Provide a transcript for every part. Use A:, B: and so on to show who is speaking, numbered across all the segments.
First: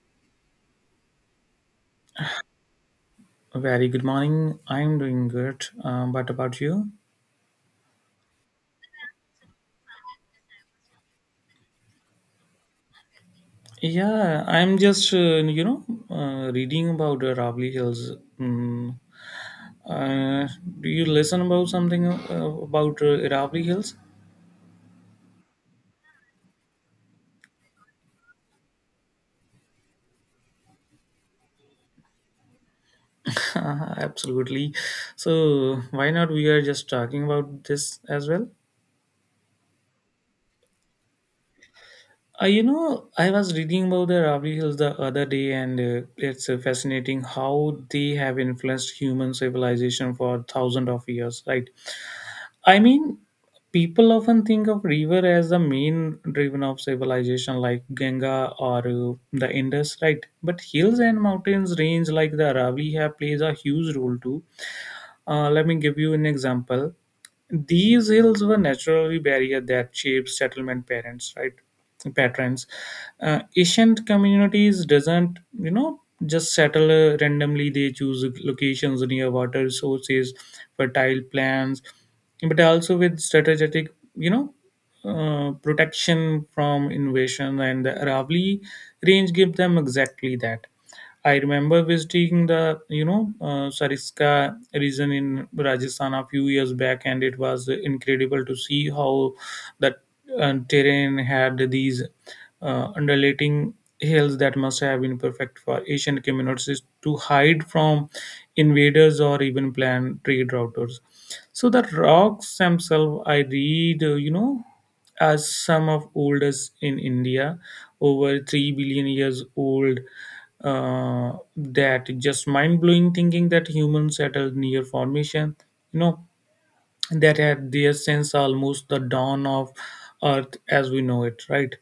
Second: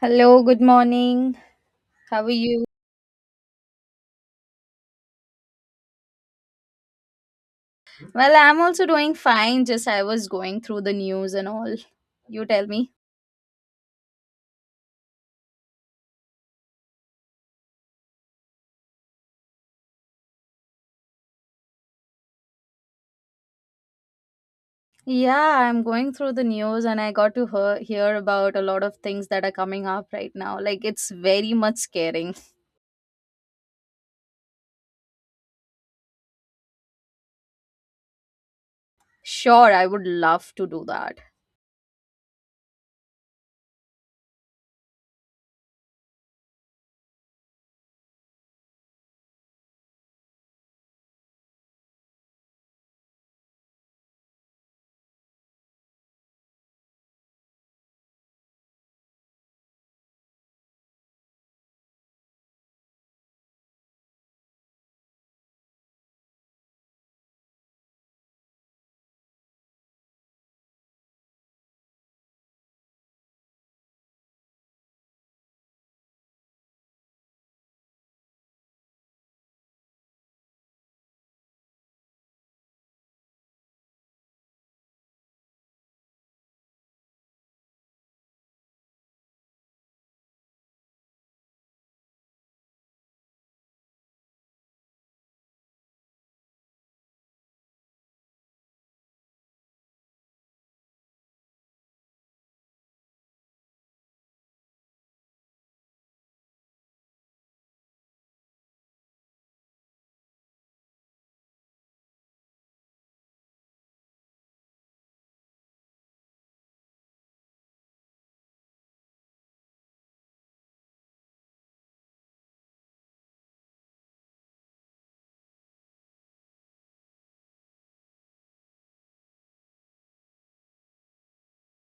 A: Hello, good morning. How are you?
B: Very good morning. I'm doing good. But about you?
A: Well, I'm also doing fine. Just I was going through the news and all. You tell me.
B: Yeah, I'm just reading about Ravli Hills. Mm. Uh, do you listen about something about Ravli Hills?
A: Yeah, I'm going through the news and I got to hear about a lot of things that are coming up right now. Like, it's very much scaring.
B: Absolutely. So why not we are just talking about this as well?
A: Sure, I would love to do that.
B: I was reading about the Ravli Hills the other day, and it's fascinating how they have influenced human civilization for thousands of years, right? I mean, people often think of river as the main driven of civilization, like Ganga or the Indus, right? But hills and mountains range like the Aravalli have plays a huge role too. Let me give you an example. These hills were naturally barrier that shaped settlement parents, right? Patterns. Ancient communities doesn't, you know, just settle randomly. They choose locations near water sources, fertile plants, but also with strategic, protection from invasion. And the Aravali range give them exactly that. I remember visiting the Sariska region in Rajasthan a few years back, and it was incredible to see how that terrain had these undulating hills that must have been perfect for Asian communities to hide from invaders or even plan trade routers. So the rocks themselves, I read, as some of oldest in India, over 3 billion years old, that just mind blowing thinking that humans at a near formation, you know, that had their sense almost the dawn of Earth as we know it, right?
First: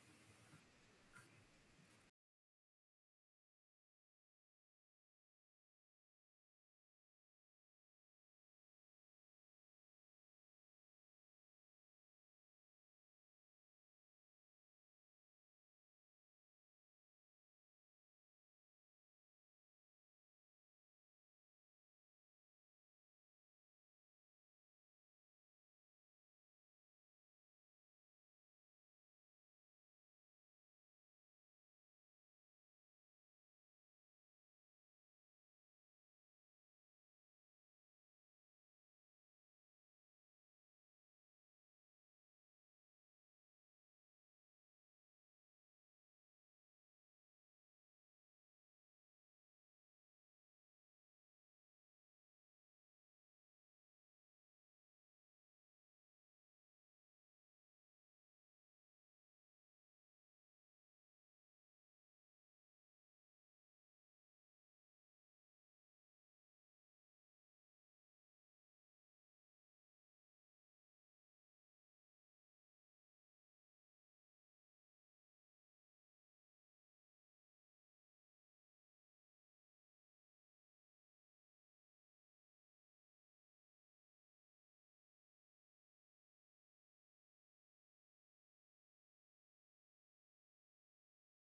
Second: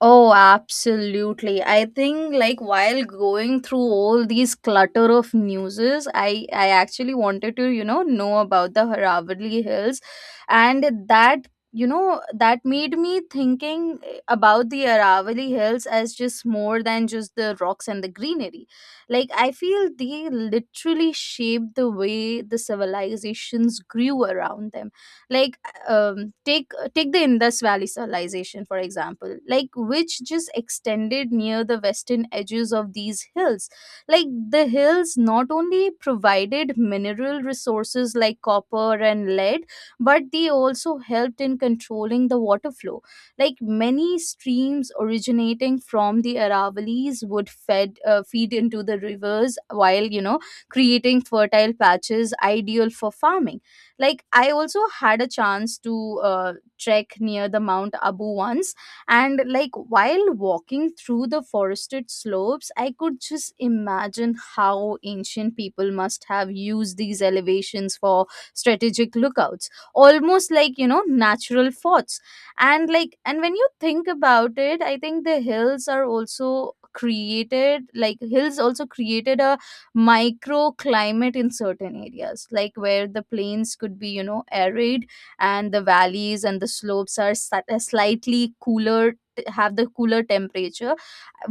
A: Oh, absolutely. I think like while going through all these clutter of newses, I actually wanted to, you know about the Ravalli Hills, and that you know that made me thinking about the Aravalli Hills as just more than just the rocks and the greenery. Like I feel they literally shaped the way the civilizations grew around them. Like take the Indus Valley civilization, for example, like which just extended near the western edges of these hills. Like the hills not only provided mineral resources like copper and lead, but they also helped in controlling the water flow. Like many streams originating from the Aravallis would fed feed into the rivers, while you know creating fertile patches ideal for farming. Like I also had a chance to uh, trek near the Mount Abu once, and like while walking through the forested slopes I could just imagine how ancient people must have used these elevations for strategic lookouts, almost like you know natural forts. And like, and when you think about it, I think the hills are also created like hills also created a microclimate in certain areas, like where the plains could be you know arid and the valleys and the slopes are slightly cooler, have the cooler temperature,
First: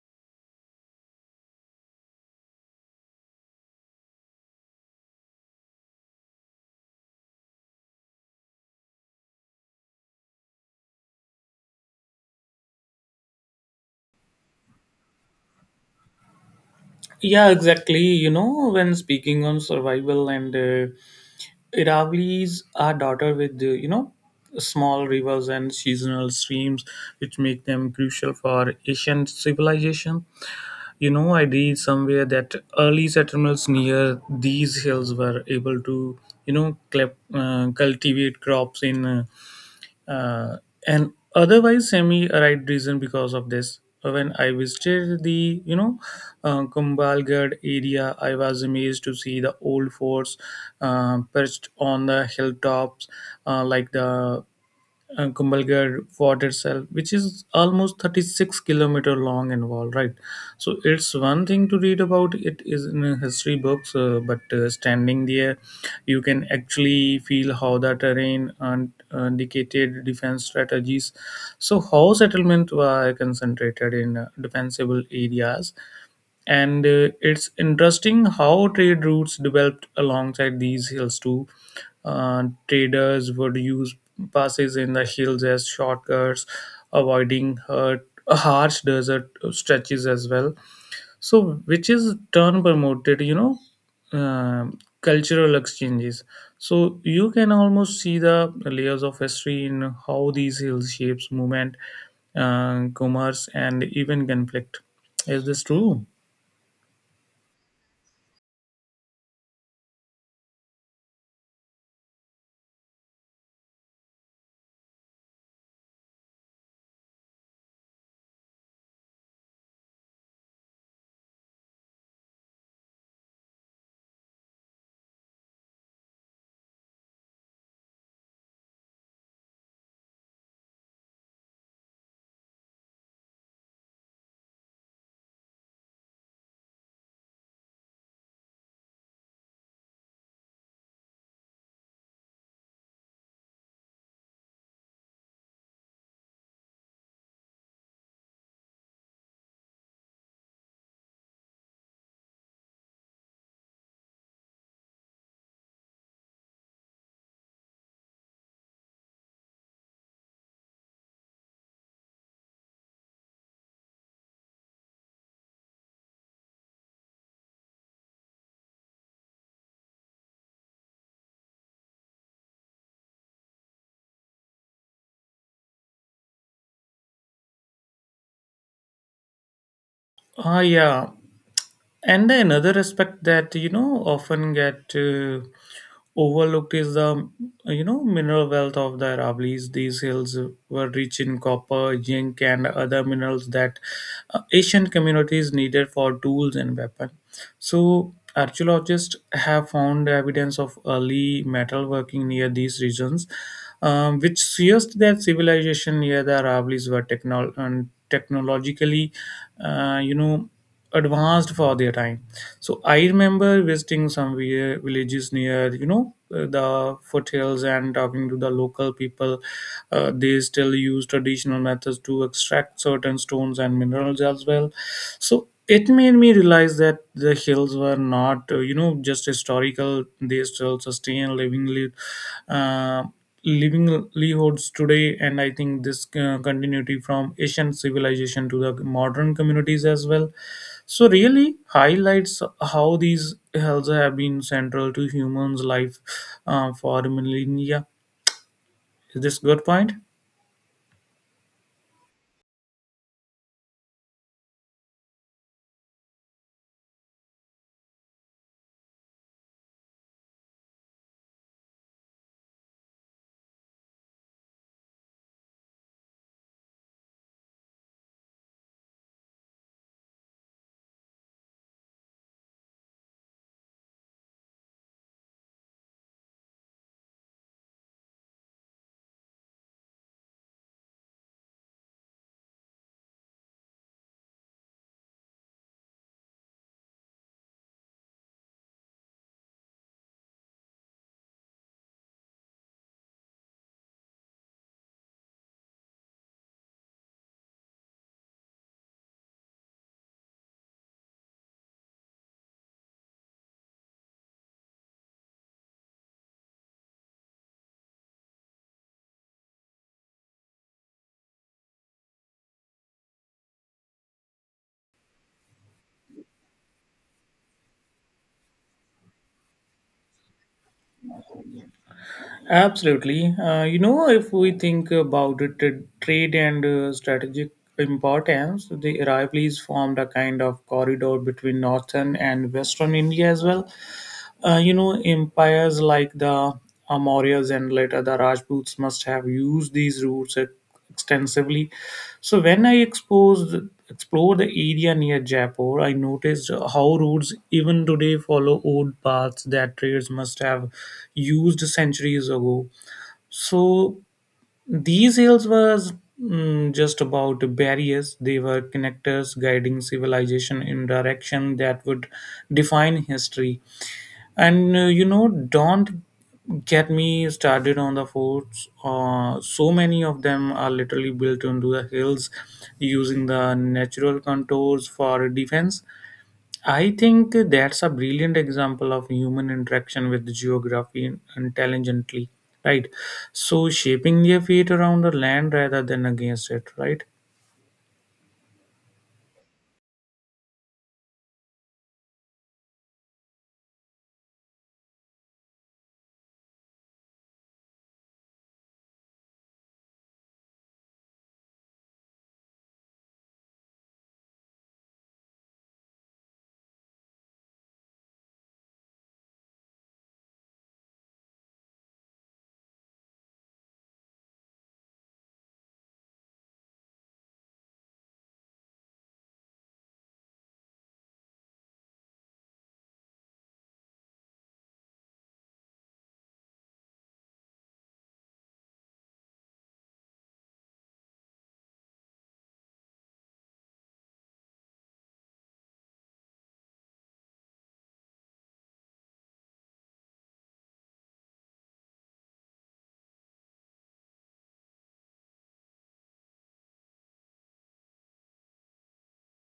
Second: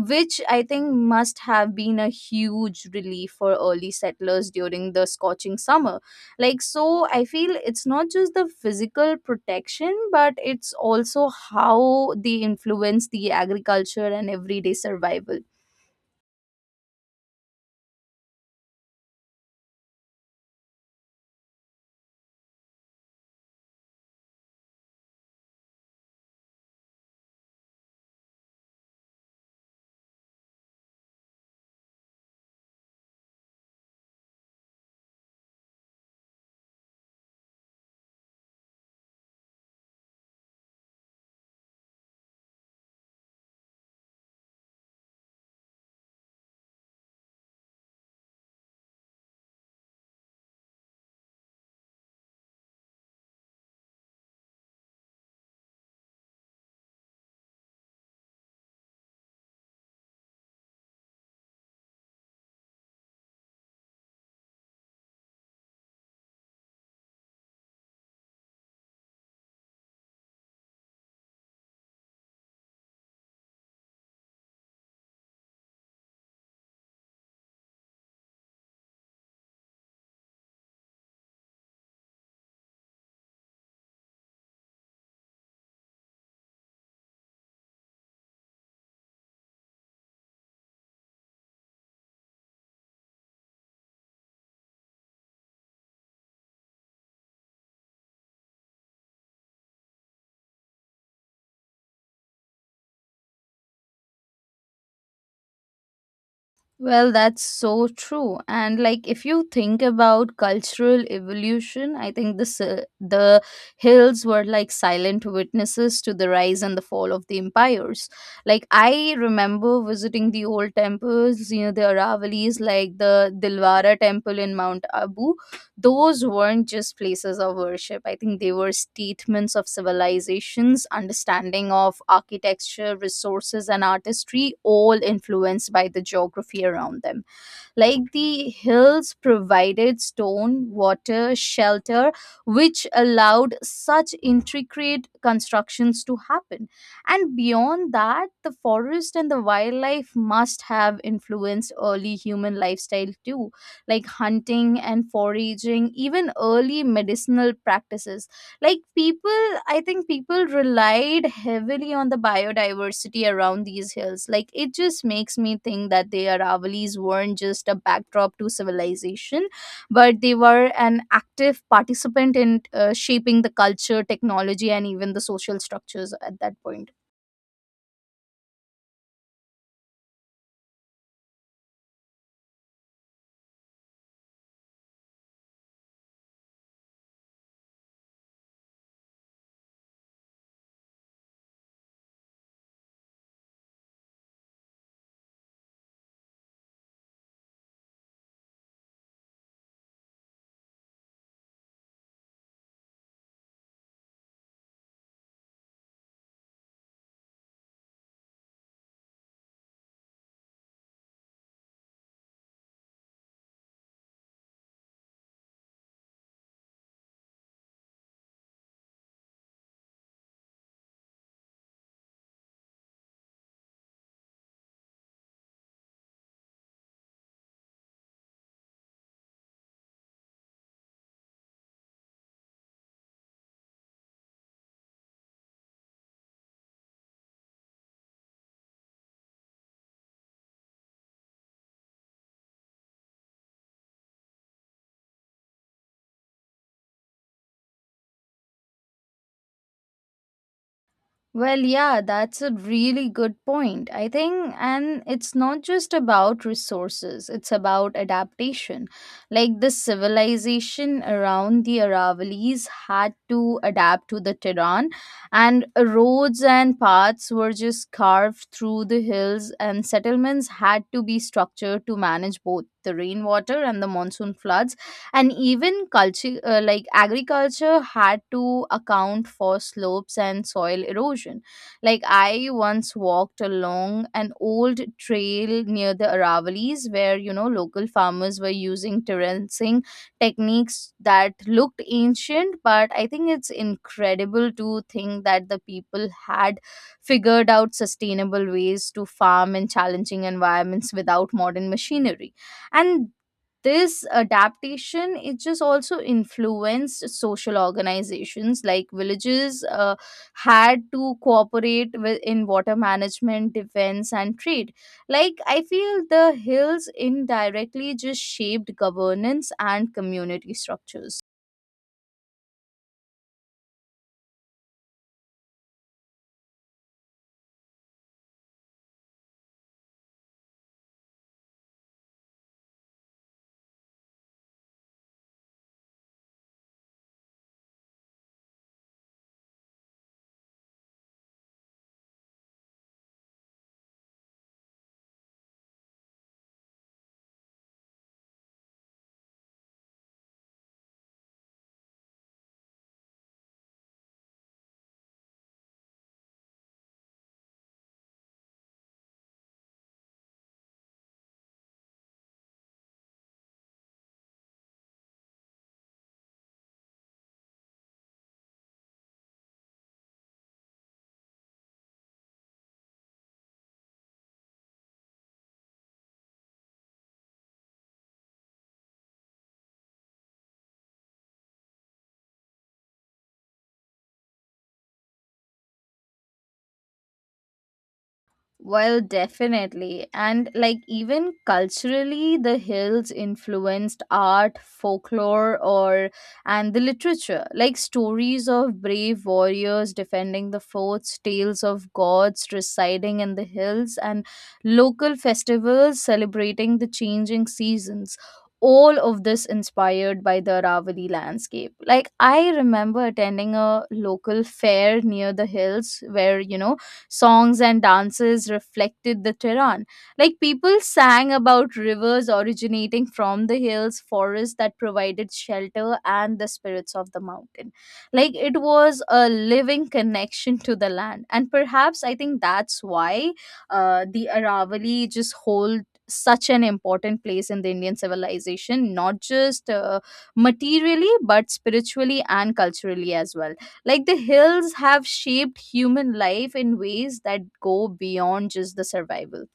A: which I think must have been a huge relief for early settlers during the scorching summer. Like so I feel it's not just the physical protection, but it's also how they influence the agriculture and everyday survival.
B: Yeah, exactly. You know, when speaking on survival and Iravli's are daughter with, small rivers and seasonal streams, which make them crucial for Asian civilization. You know, I read somewhere that early settlers near these hills were able to, you know, cultivate crops in uh, an otherwise semi-arid region because of this. When I visited the, Kumbalgarh area, I was amazed to see the old forts perched on the hilltops, like the Kumbalgarh fort itself, which is almost 36-kilometer long and wall, right? So it's one thing to read about it is in history books, but standing there you can actually feel how the terrain and dictated defense strategies, so how settlement were concentrated in defensible areas. And it's interesting how trade routes developed alongside these hills too. Traders would use passes in the hills as shortcuts, avoiding harsh desert stretches as well. So, which is turn promoted, you know, um, cultural exchanges. So you can almost see the layers of history in how these hills shapes movement, commerce, and even conflict. Is this true?
A: Well, that's so true. And like if you think about cultural evolution, I think this the hills were like silent witnesses to the rise and the fall of the empires. Like I remember visiting the old temples, you know, the Aravalis like the Dilwara temple in Mount Abu. Those weren't just places of worship. I think they were statements of civilizations, understanding of architecture, resources, and artistry, all influenced by the geography around them. Like the hills provided stone, water, shelter, which allowed such intricate constructions to happen. And beyond that, the forest and the wildlife must have influenced early human lifestyle too, like hunting and foraging, even early medicinal practices. Like people I think people relied heavily on the biodiversity around these hills. Like it just makes me think that the Aravallis weren't just a backdrop to civilization, but they were an active participant in shaping the culture, technology, and even the social structures at that point.
B: Ah, yeah. And another aspect that, you know, often get overlooked is the, you know, mineral wealth of the Aravallis. These hills were rich in copper, zinc, and other minerals that ancient communities needed for tools and weapons. So, archaeologists have found evidence of early metalworking near these regions, which suggests that civilization near the Aravallis were technol- and technologically, uh, you know, advanced for their time. So I remember visiting some villages near the foothills and talking to the local people. They still use traditional methods to extract certain stones and minerals as well. So it made me realize that the hills were not, you know, just historical. They still sustain living uh, livelihoods today, and I think this continuity from ancient civilization to the modern communities as well, so really highlights how these hells have been central to humans' life for millennia. Is this good point?
A: Well, yeah, that's a really good point, I think. And it's not just about resources, it's about adaptation. Like the civilization around the Aravallis had to adapt to the terrain, and roads and paths were just carved through the hills, and settlements had to be structured to manage both the rainwater and the monsoon floods. And even culture like agriculture had to account for slopes and soil erosion. Like I once walked along an old trail near the Aravali's, where you know local farmers were using terracing techniques that looked ancient. But I think it's incredible to think that the people had figured out sustainable ways to farm in challenging environments without modern machinery. And this adaptation, it just also influenced social organizations, like villages had to cooperate with in water management, defense, and trade. Like I feel the hills indirectly just shaped governance and community structures.
B: Absolutely. You know, if we think about it, the trade and strategic importance, the Aravallis formed a kind of corridor between northern and western India as well. You know, empires like the Mauryas and later the Rajputs must have used these routes extensively. So when I exposed explored the area near Jaipur, I noticed how routes even today follow old paths that traders must have used centuries ago. So these hills was, mm, just about barriers; they were connectors guiding civilization in direction that would define history. And you know, don't get me started on the forts. So many of them are literally built into the hills using the natural contours for defense. I think that's a brilliant example of human interaction with geography intelligently, right? So, shaping their fate around the land rather than against it, right?
A: Well, definitely. And like even culturally, the hills influenced art, folklore, or and the literature. Like stories of brave warriors defending the forts, tales of gods residing in the hills, and local festivals celebrating the changing seasons. All of this inspired by the Aravali landscape. Like, I remember attending a local fair near the hills where, you know, songs and dances reflected the terrain. Like people sang about rivers originating from the hills, forests that provided shelter, and the spirits of the mountain. Like it was a living connection to the land. And perhaps I think that's why the Aravali just hold such an important place in the Indian civilization, not just materially, but spiritually and culturally as well. Like the hills have shaped human life in ways that go beyond just the survival.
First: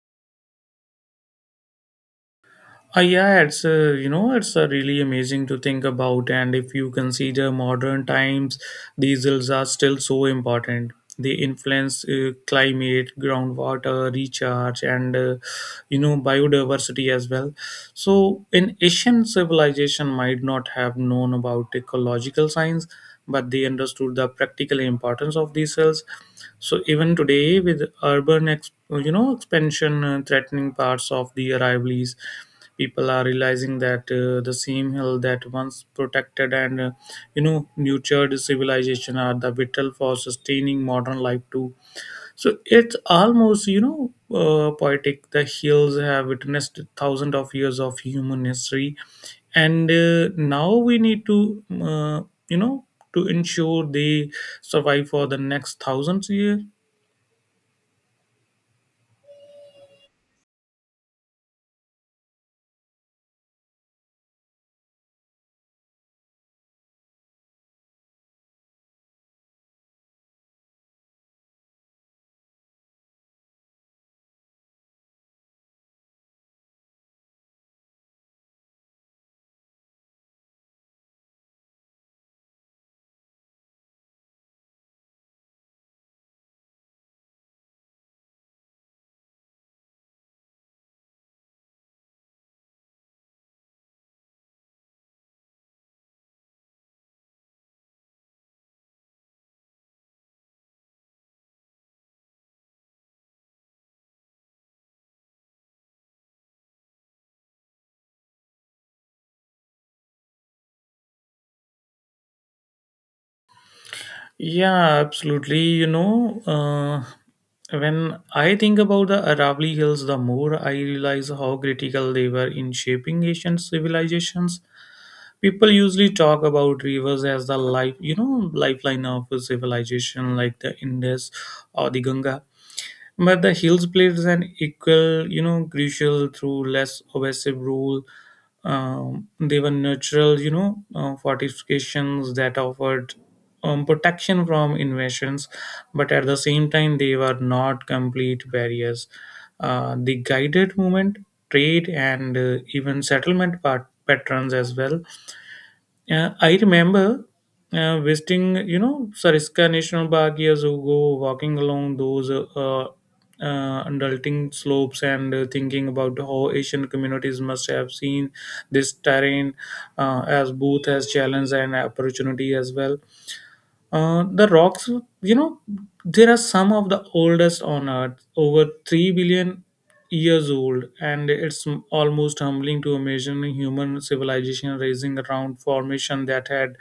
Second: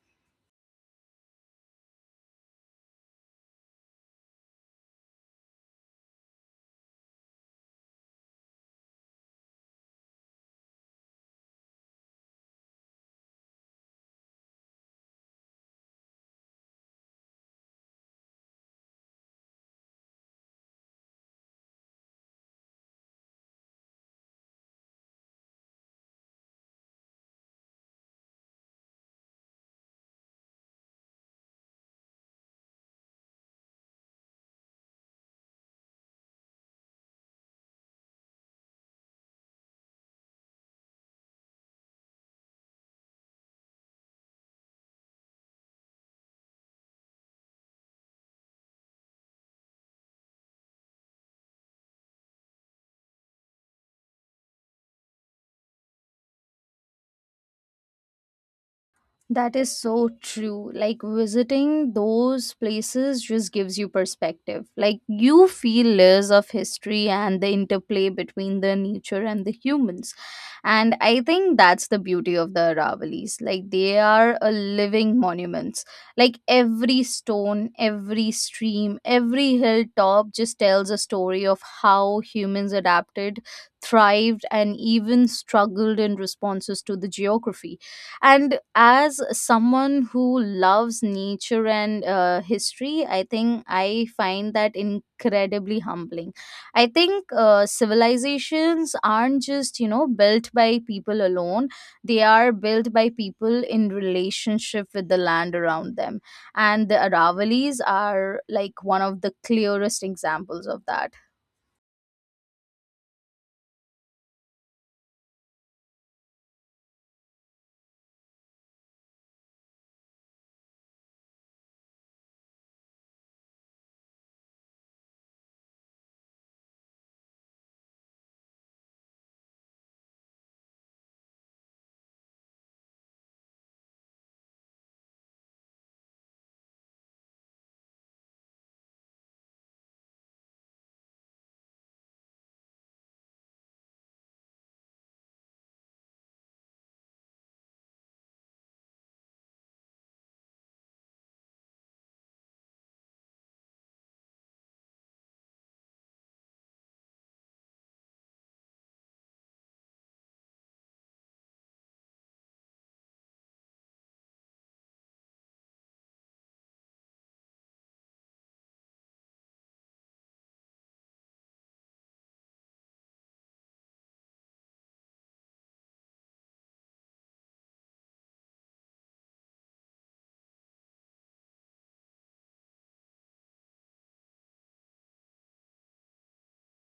B: Yeah, it's you know it's really amazing to think about, and if you consider modern times, diesels are still so important. They influence climate, groundwater, recharge, and you know, biodiversity as well. So, an Asian civilization might not have known about ecological science, but they understood the practical importance of these cells. So, even today, with urban expansion threatening parts of the rivalries, people are realizing that the same hill that once protected and nurtured civilization are the vital for sustaining modern life too. So it's almost, poetic. The hills have witnessed thousands of years of human history, and now we need to, you know, to ensure they survive for the next thousands years.
A: That is so true. Like visiting those places just gives you perspective. Like you feel layers of history and the interplay between the nature and the humans. And I think that's the beauty of the Aravalis. Like they are a living monuments. Like every stone, every stream, every hilltop just tells a story of how humans adapted, thrived, and even struggled in responses to the geography. And as someone who loves nature and history, I think I find that incredibly humbling. I think civilizations aren't just you know built by people alone, they are built by people in relationship with the land around them. And the Aravallis are like one of the clearest examples of that.
B: Yeah, absolutely. When I think about the Aravali Hills, the more I realize how critical they were in shaping Asian civilizations. People usually talk about rivers as the lifeline of a civilization like the Indus or the Ganga, but the hills played an equal, you know, crucial through less obsessive rule. Um, they were natural, fortifications that offered, protection from invasions, but at the same time they were not complete barriers. The guided movement, trade and even settlement patterns as well. I remember visiting, you know, Sariska National Park years ago, walking along those undulating slopes and thinking about how Asian communities must have seen this terrain as both as challenge and opportunity as well. The rocks, you know, there are some of the oldest on Earth, over 3 billion years old, and it's almost humbling to imagine human civilization raising around formation that had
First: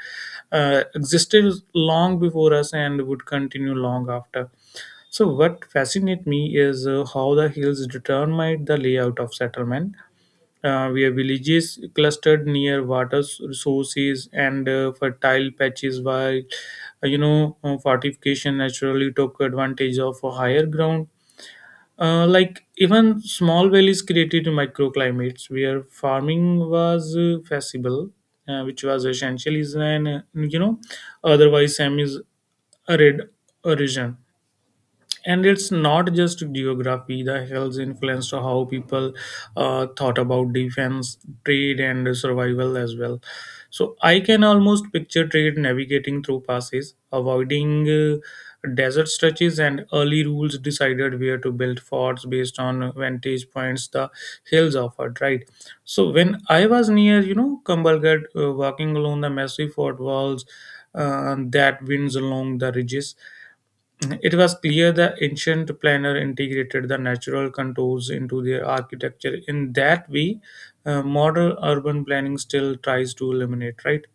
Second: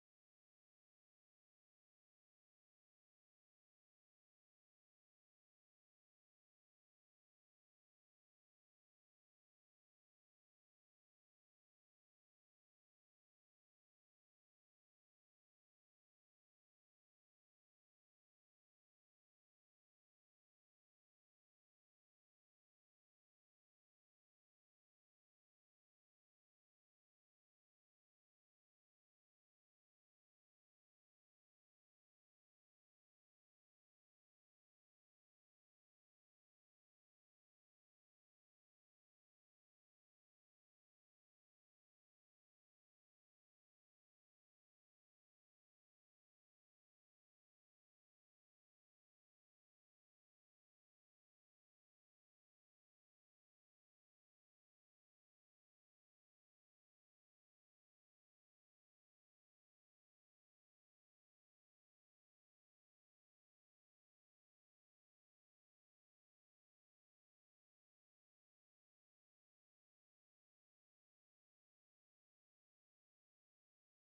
B: existed long before us and would continue long after. So, what fascinates me is how the hills determined the layout of settlement, where villages clustered near water sources and fertile patches while fortification naturally took advantage of a higher ground. Like even small valleys created microclimates where farming was feasible, which was essential is an you know, otherwise semi arid region. And it's not just geography, the hills influenced how people thought about defense, trade and survival as well. So I can almost picture trade navigating through passes avoiding desert stretches, and early rules decided where to build forts based on vantage points the hills offered, right? So when I was near, you know, Kumbhalgarh, walking along the massive fort walls that winds along the ridges, it was clear the ancient planner integrated the natural contours into their architecture. In that way, modern urban planning still tries to eliminate, right?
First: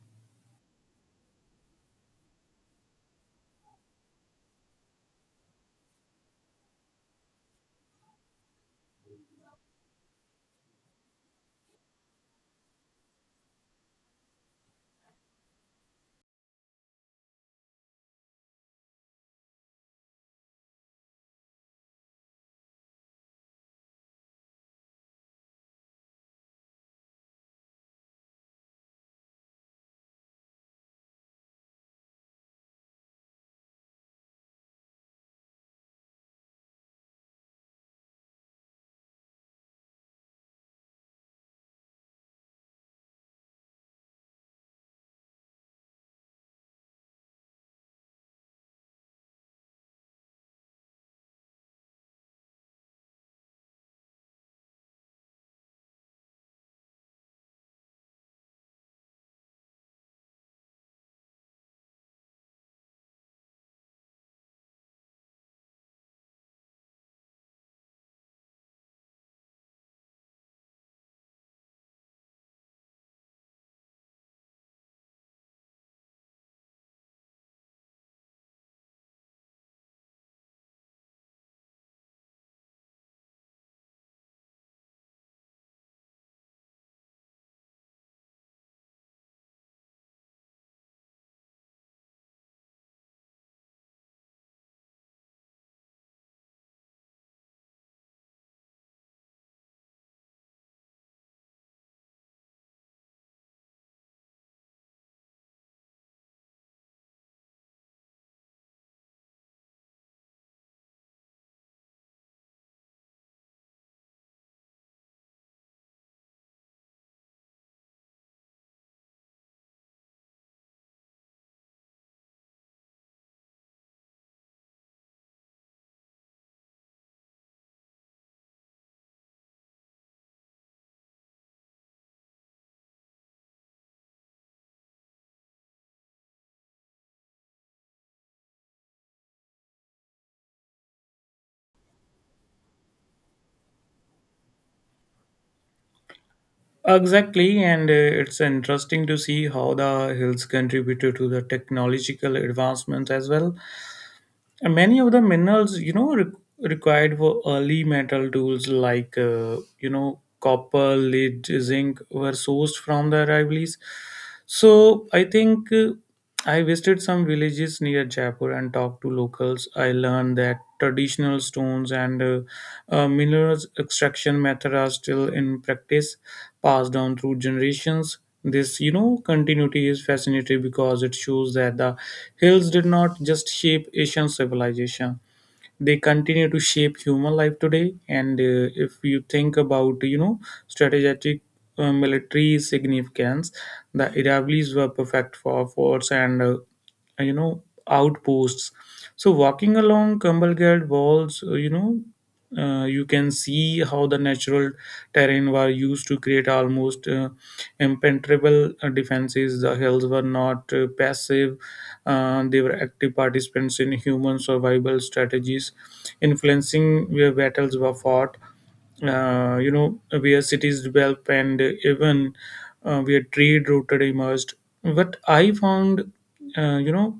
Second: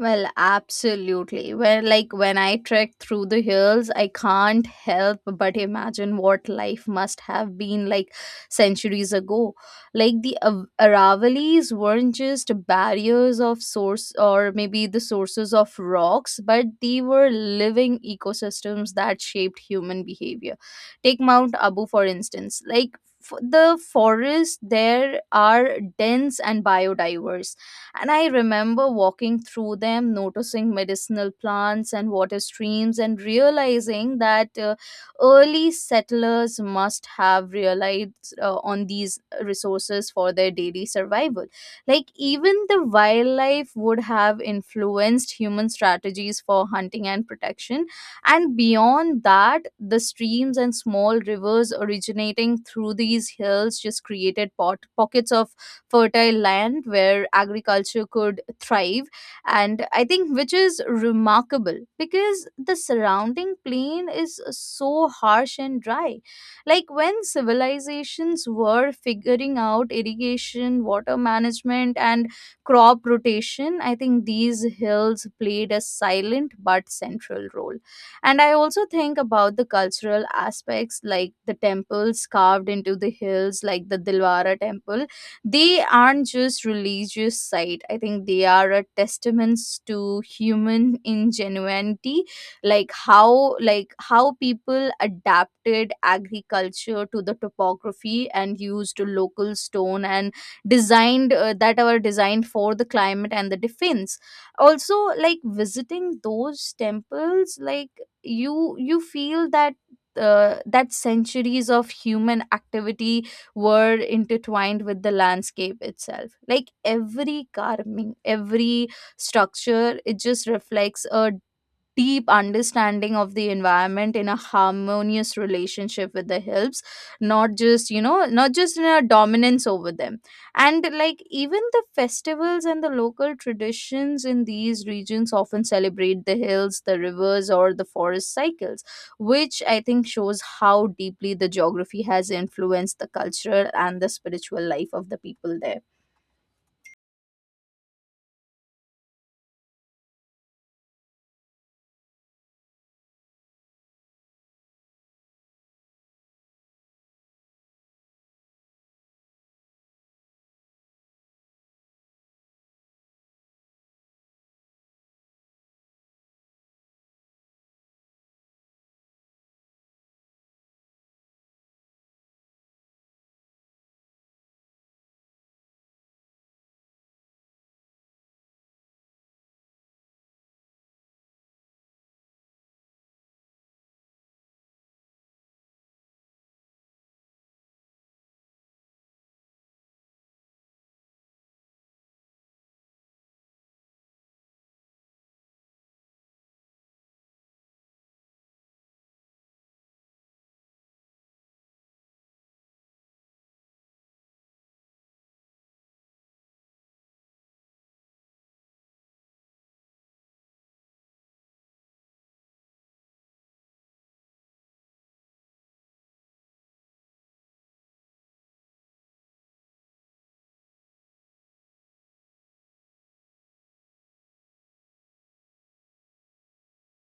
A: Well, absolutely. Where like when I trek through the hills, I can't help but imagine what life must have been like centuries ago. Like the Aravallis weren't just barriers of source, or maybe the sources of rocks, but they were living ecosystems that shaped human behavior. Take Mount Abu, for instance. Like the forests there are dense and biodiverse, and I remember walking through them, noticing medicinal plants and water streams, and realizing that early settlers must have relied on these resources for their daily survival. Like, even the wildlife would have influenced human strategies for hunting and protection. And beyond that, the streams and small rivers originating through these hills just created pockets of fertile land where agriculture could thrive. And I think which is remarkable, because the surrounding plain is so harsh and dry. Like when civilizations were figuring out irrigation, water management, and crop rotation, I think these hills played a silent but central role. And I also think about the cultural aspects, like the temples carved into the hills, like the Dilwara temple. They aren't just religious site, I think they are a testaments to human ingenuity. Like how people adapted agriculture to the topography and used local stone and designed that were designed for the climate and the defense. Also, like visiting those temples, like you feel that that centuries of human activity were intertwined with the landscape itself. Like every carving, every structure, it just reflects a deep understanding of the environment in a harmonious relationship with the helps, not just you know not just in a dominance over them. And like even the festivals and the local traditions in these regions often celebrate the hills, the rivers, or the forest cycles, which I think shows how deeply the geography has influenced the cultural and the spiritual life of the people there.
B: Exactly, and it's interesting to see how the hills contributed to the technological advancements as well. And many of the minerals, you know, required for early metal tools like copper, lead, zinc were sourced from the rivalries. So I think I visited some villages near Jaipur and talked to locals. I learned that traditional stones and minerals extraction method are still in practice, passed down through generations. This, you know, continuity is fascinating because it shows that the hills did not just shape Asian civilization. They continue to shape human life today. And if you think about, you know, strategic military significance, the Iraqis were perfect for force and you know, outposts. So walking along Campbellgad walls, you can see how the natural terrain were used to create almost impenetrable defenses. The hills were not passive, they were active participants in human survival strategies, influencing where battles were fought, you know, where cities develop and even where trade routed emerged. What I found, uh, you know,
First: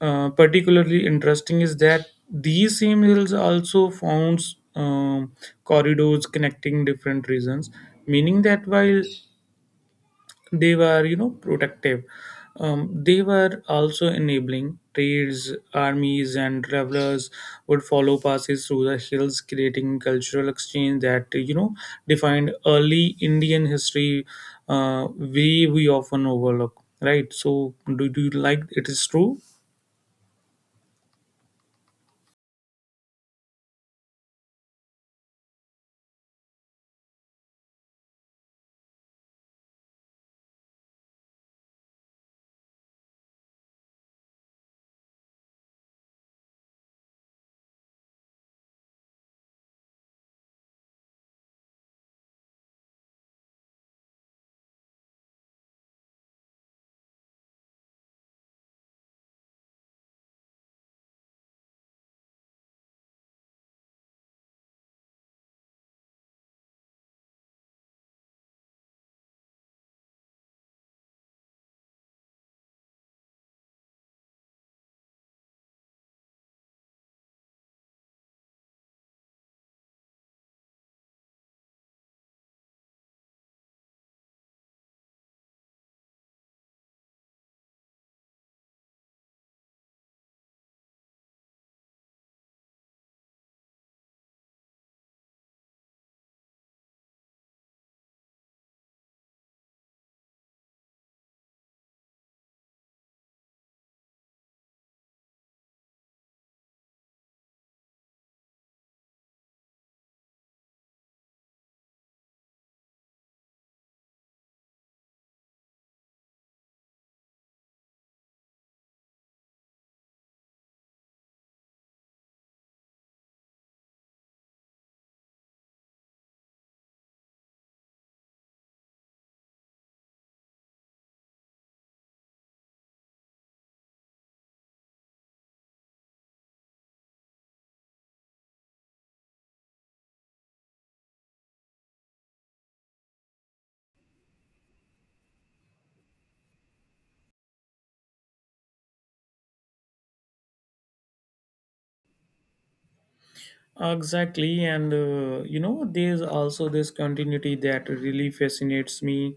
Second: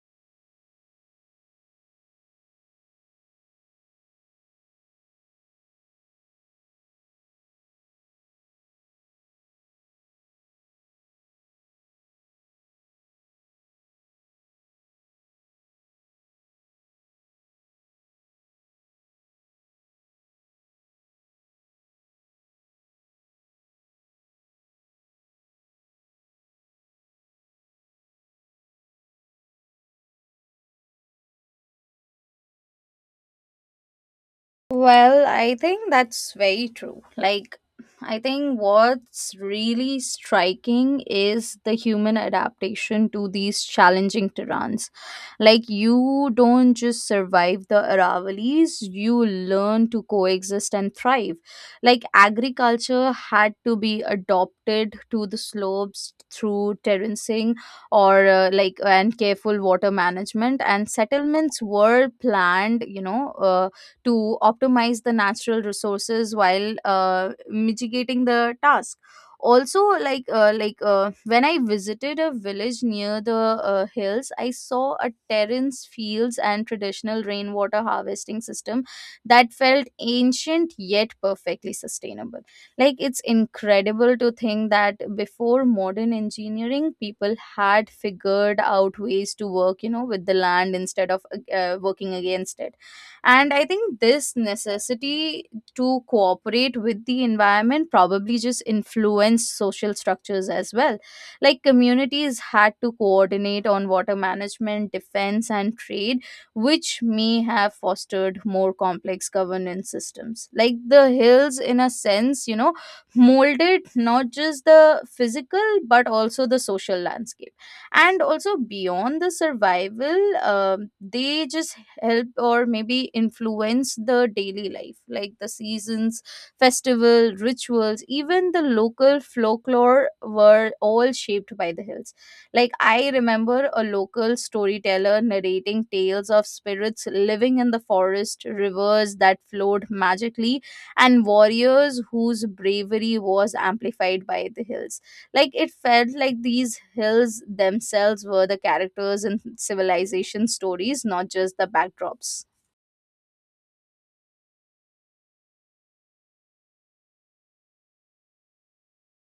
B: particularly interesting is that these same hills also found, um, corridors connecting different regions, meaning that while they were, you know, protective, they were also enabling trades, armies and travelers would follow passes through the hills, creating cultural exchange that, you know, defined early Indian history, way we often overlook, right? So do you like it is true?
A: Well, I think that's very true. Like, I think what's really striking is the human adaptation to these challenging terrains. Like, you don't just survive the Aravallis, you learn to coexist and thrive. Like, agriculture had to be adopted to the slopes through terracing or and careful water management, and settlements were planned you know to optimize the natural resources while mitigating the task. Also, when I visited a village near the hills, I saw a terrace fields and traditional rainwater harvesting system that felt ancient yet perfectly sustainable. Like it's incredible to think that before modern engineering, people had figured out ways to work you know with the land instead of working against it. And I think this necessity to cooperate with the environment probably just influenced social structures as well. Like communities had to coordinate on water management, defense, and trade, which may have fostered more complex governance systems. Like the hills, in a sense, you know molded not just the physical but also the social landscape. And also beyond the survival, they just help or maybe influence the daily life, like the seasons, festival, rituals, even the local folklore were all shaped by the hills. Like I remember a local storyteller narrating tales of spirits living in the forest, rivers that flowed magically, and warriors whose bravery was amplified by the hills. Like it felt like these hills themselves were the characters in civilization stories, not just the backdrops.
B: Exactly, and you know, there's also this continuity that really fascinates me.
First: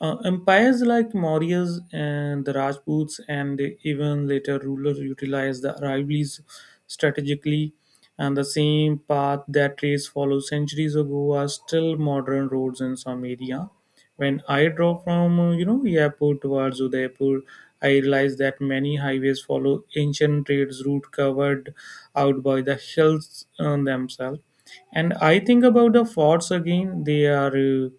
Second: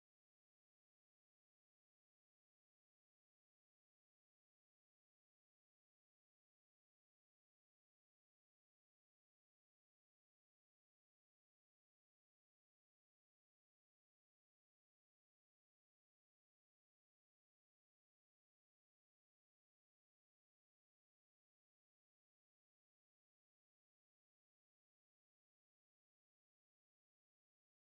B: Empires like Mauryas and the Rajputs, and even later rulers, utilized the rivalries strategically, and the same path that race followed centuries ago are still modern roads in some area. When I drove from Jaipur towards Udaipur, I realized that many highways follow ancient trades route covered out by the hills themselves. And I think about the forts again. They are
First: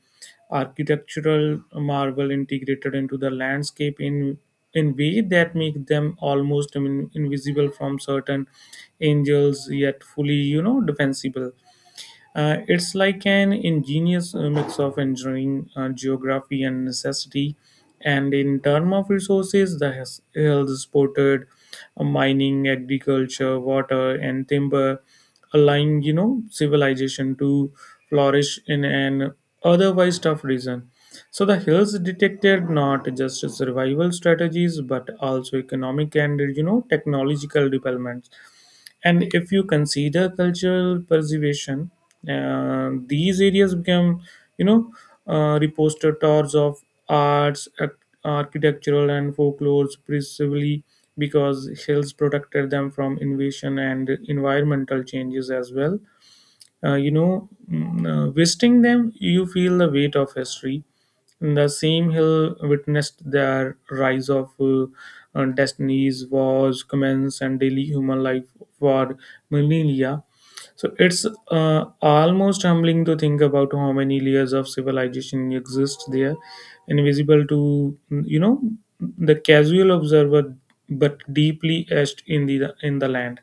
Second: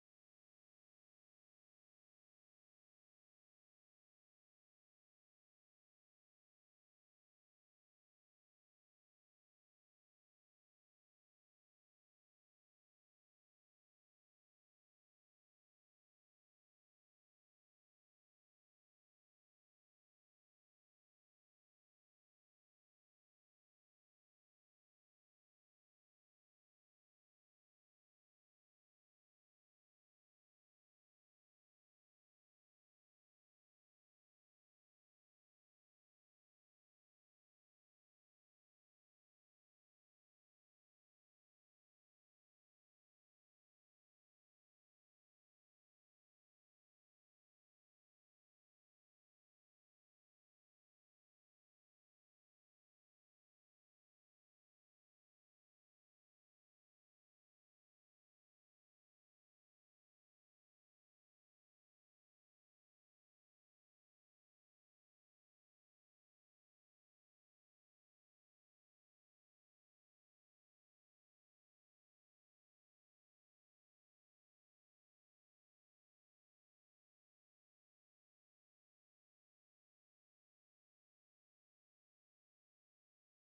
B: architectural marvel integrated into the landscape in way that make them almost I mean, invisible from certain angels, yet fully defensible. It's like an ingenious mix of engineering, geography, and necessity. And in terms of resources, the hills supported mining, agriculture, water, and timber, allowing civilization to flourish in an otherwise tough region. So the hills detected not just survival strategies but also economic and technological developments, and if you consider cultural preservation, these areas become, you know, repositories of arts, architectural, and folklores, precisely because hills protected them from invasion and environmental changes as well. Visiting them, you feel the weight of history. The same hill witnessed their rise of destinies, wars, commence, and daily human life for millennia. So it's almost humbling to think about how many layers of civilization exist there, invisible to the casual observer, but deeply etched in the land.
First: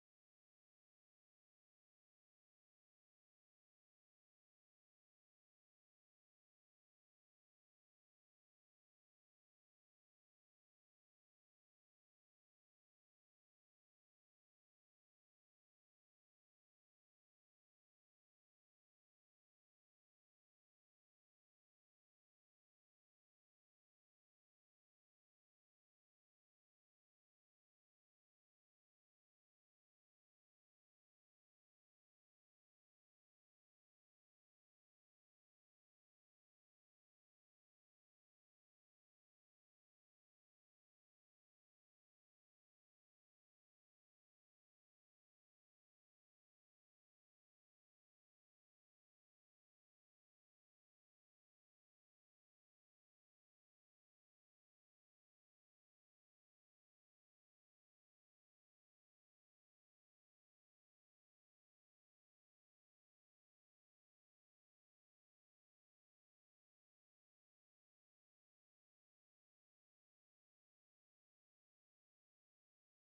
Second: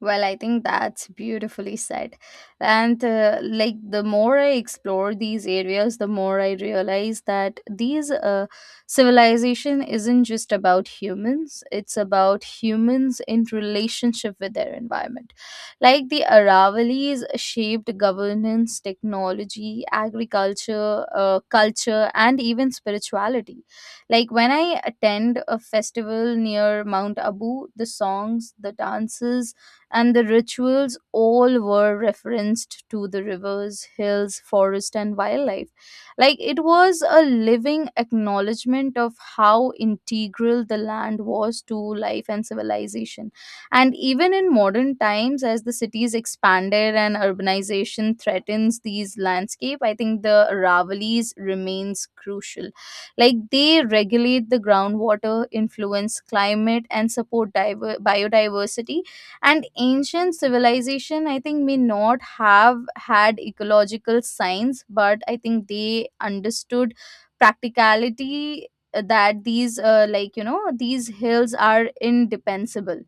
A: Well, I think that's beautifully said. And like the more I explore these areas, the more I realize that these civilization isn't just about humans, it's about humans in relationship with their environment. Like the Aravallis shaped governance, technology, agriculture, culture, and even spirituality. Like when I attend a festival near Mount Abu, the songs, the dances, and the rituals all were referenced to the rivers, hills, forest, and wildlife. Like it was a living acknowledgement of how integral the land was to life and civilization. And even in modern times, as the cities expanded and urbanization threatens these landscape, I think the Ravilis remains crucial. Like they regulate the groundwater, influence climate, and support biodiversity. And ancient civilization, I think, may not have had ecological science, but I think they understood practicality, that these like you know these hills are indefensible.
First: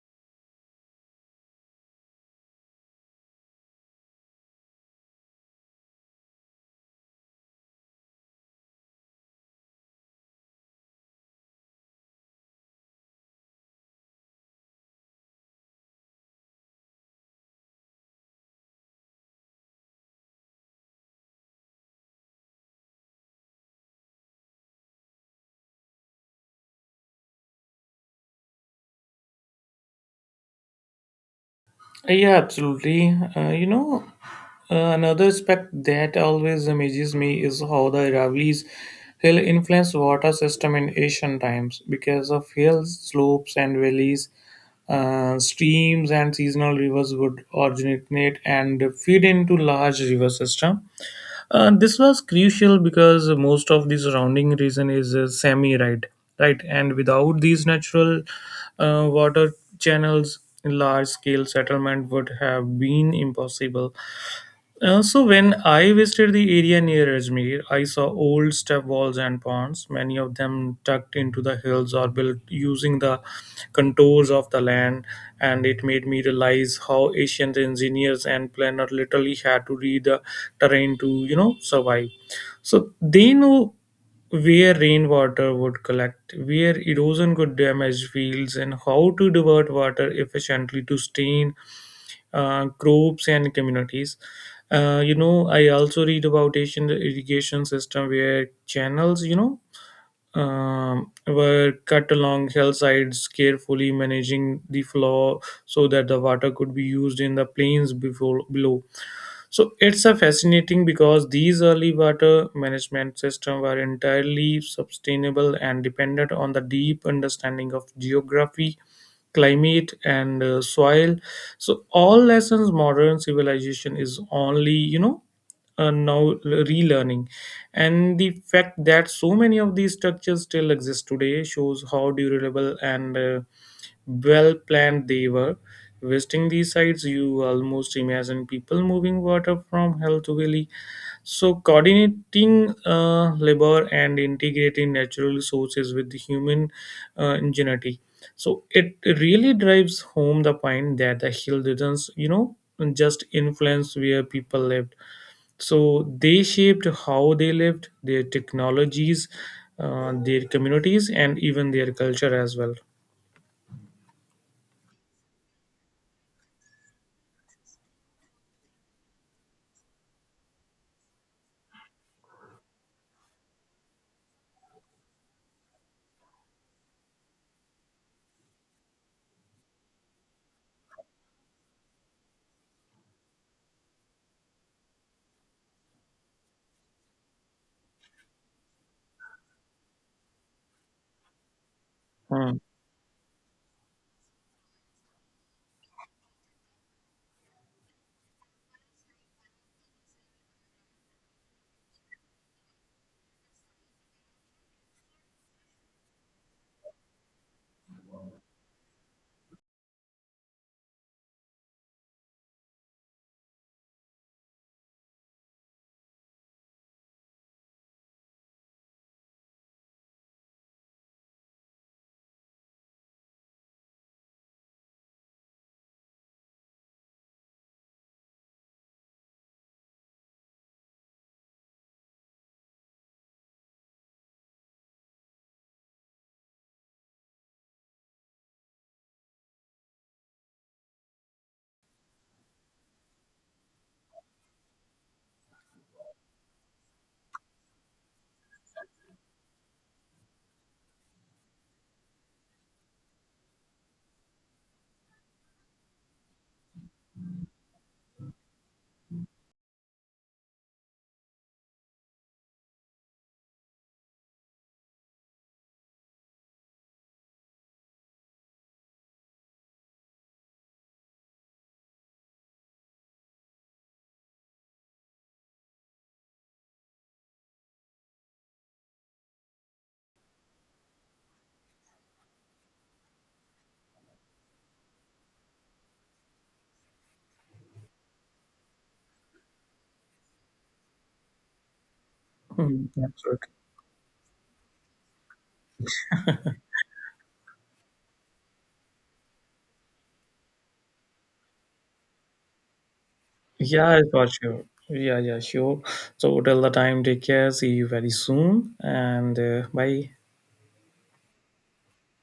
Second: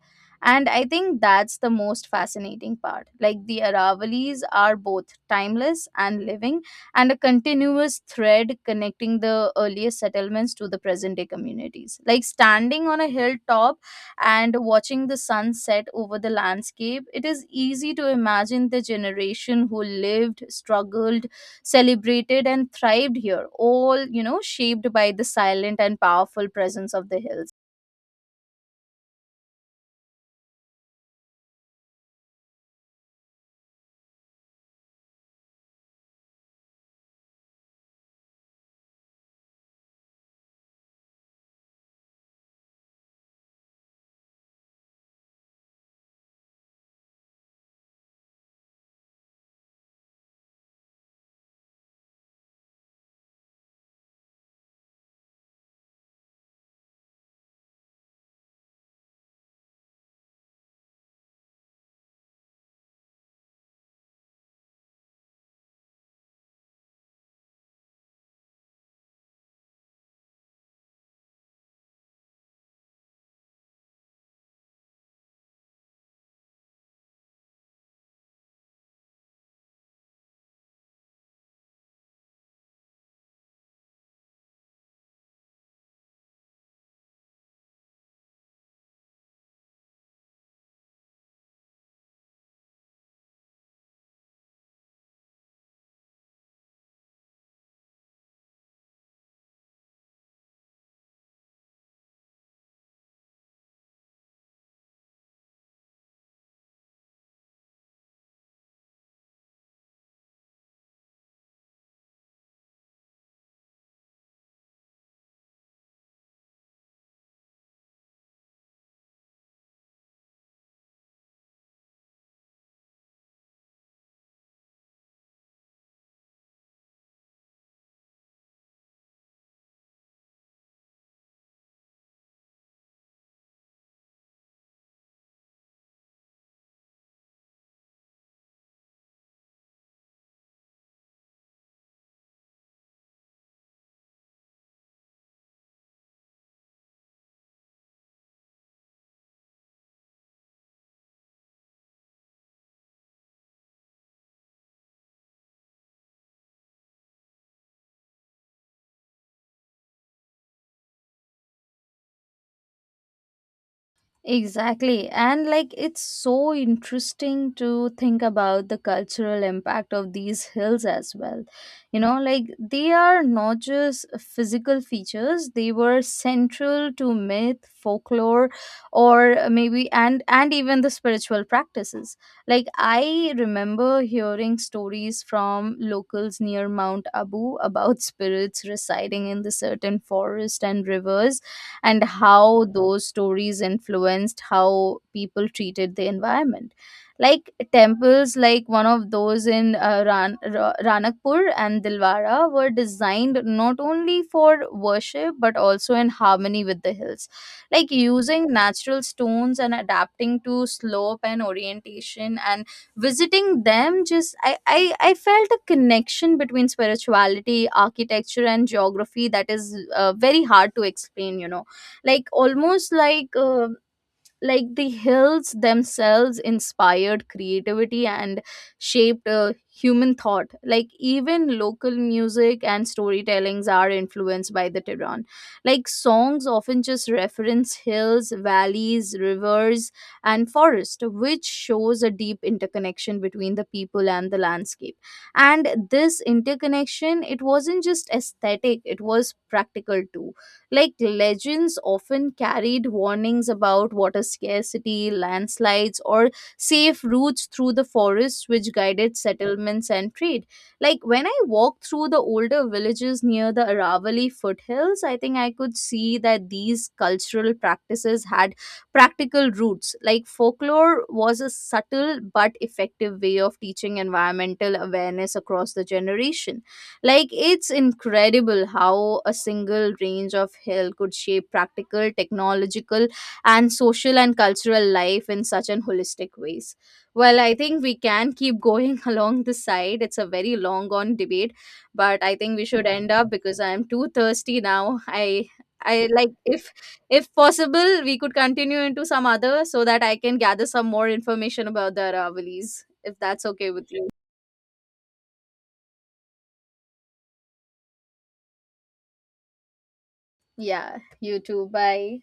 A: And I think that's the most fascinating part. Like the Aravalis are both timeless and living, and a continuous thread connecting the earliest settlements to the present day communities. Like standing on a hilltop and watching the sunset over the landscape, it is easy to imagine the generation who lived, struggled, celebrated, and thrived here, all, you know, shaped by the silent and powerful presence of the hills.
B: Yeah, absolutely. Another aspect that always amazes me is how the Aravalli's hill influenced water system in ancient times. Because of hills, slopes, and valleys, streams and seasonal rivers would originate and feed into large river system. This was crucial because most of the surrounding region is semi-arid, right? And without these natural water channels, large-scale settlement would have been impossible. So when I visited the area near Ajmer, I saw old step walls and ponds, many of them tucked into the hills or built using the contours of the land, and it made me realize how ancient engineers and planners literally had to read the terrain to, survive. So they know where rainwater would collect, where erosion could damage fields, and how to divert water efficiently to stain groups and communities. I also read about Asian irrigation system where channels, were cut along hillsides, carefully managing the flow so that the water could be used in the plains before below. So it's a fascinating because these early water management systems were entirely sustainable and dependent on the deep understanding of geography, climate, and soil. So all lessons modern civilization is only now relearning, and the fact that so many of these structures still exist today shows how durable and well planned they were. Visiting these sites, you almost imagine people moving water from hill to valley. So, coordinating labor and integrating natural resources with the human ingenuity. So, it really drives home the point that the hill didn't, just influence where people lived. So, they shaped how they lived, their technologies, their communities, and even their culture as well.
A: Exactly. And like it's so interesting to think about the cultural impact of these hills as well. You know, like they are not just physical features, they were central to myth, folklore, or maybe and even the spiritual practices. Like I remember hearing stories from locals near Mount Abu about spirits residing in the certain forest and rivers, and
B: Hmm.
A: how those stories influenced how people treated the environment. Like temples, like one of those in ranakpur and Dilwara were designed not only for worship but also in harmony with the hills, like using natural stones and adapting to slope and orientation. And visiting them, just I felt a connection between spirituality, architecture, and geography that is very hard to explain, you know. Like almost like the hills themselves inspired creativity and shaped human thought. Like even local music and storytellings are influenced by the tehran. Like songs often just reference hills, valleys, rivers, and forest, which shows a deep interconnection between the people and the landscape. And this interconnection, it wasn't just aesthetic, it was practical too. Like legends often carried warnings about water scarcity, landslides, or safe routes through the forests, which guided settlements and trade. Like when I walked through the older villages near the Aravali foothills, I think I could see that these cultural practices had practical roots. Like folklore was a subtle but effective way of teaching environmental awareness across the generations. Like, it's incredible how a single range of hill could shape practical, technological, and social and cultural life in such an holistic ways. Well, I think we can keep going along this side. It's a very long on debate, but I think we should
B: Mm,
A: end up
B: absolutely.
A: because I am too thirsty now. I like if possible we could continue into some other so that I can gather some more information about the Aravallis if that's okay with
B: Yeah, I
A: you.
B: got you. Yeah, yeah, sure. So till the time, take care. See you very soon. And bye.
A: Yeah, you too. Bye.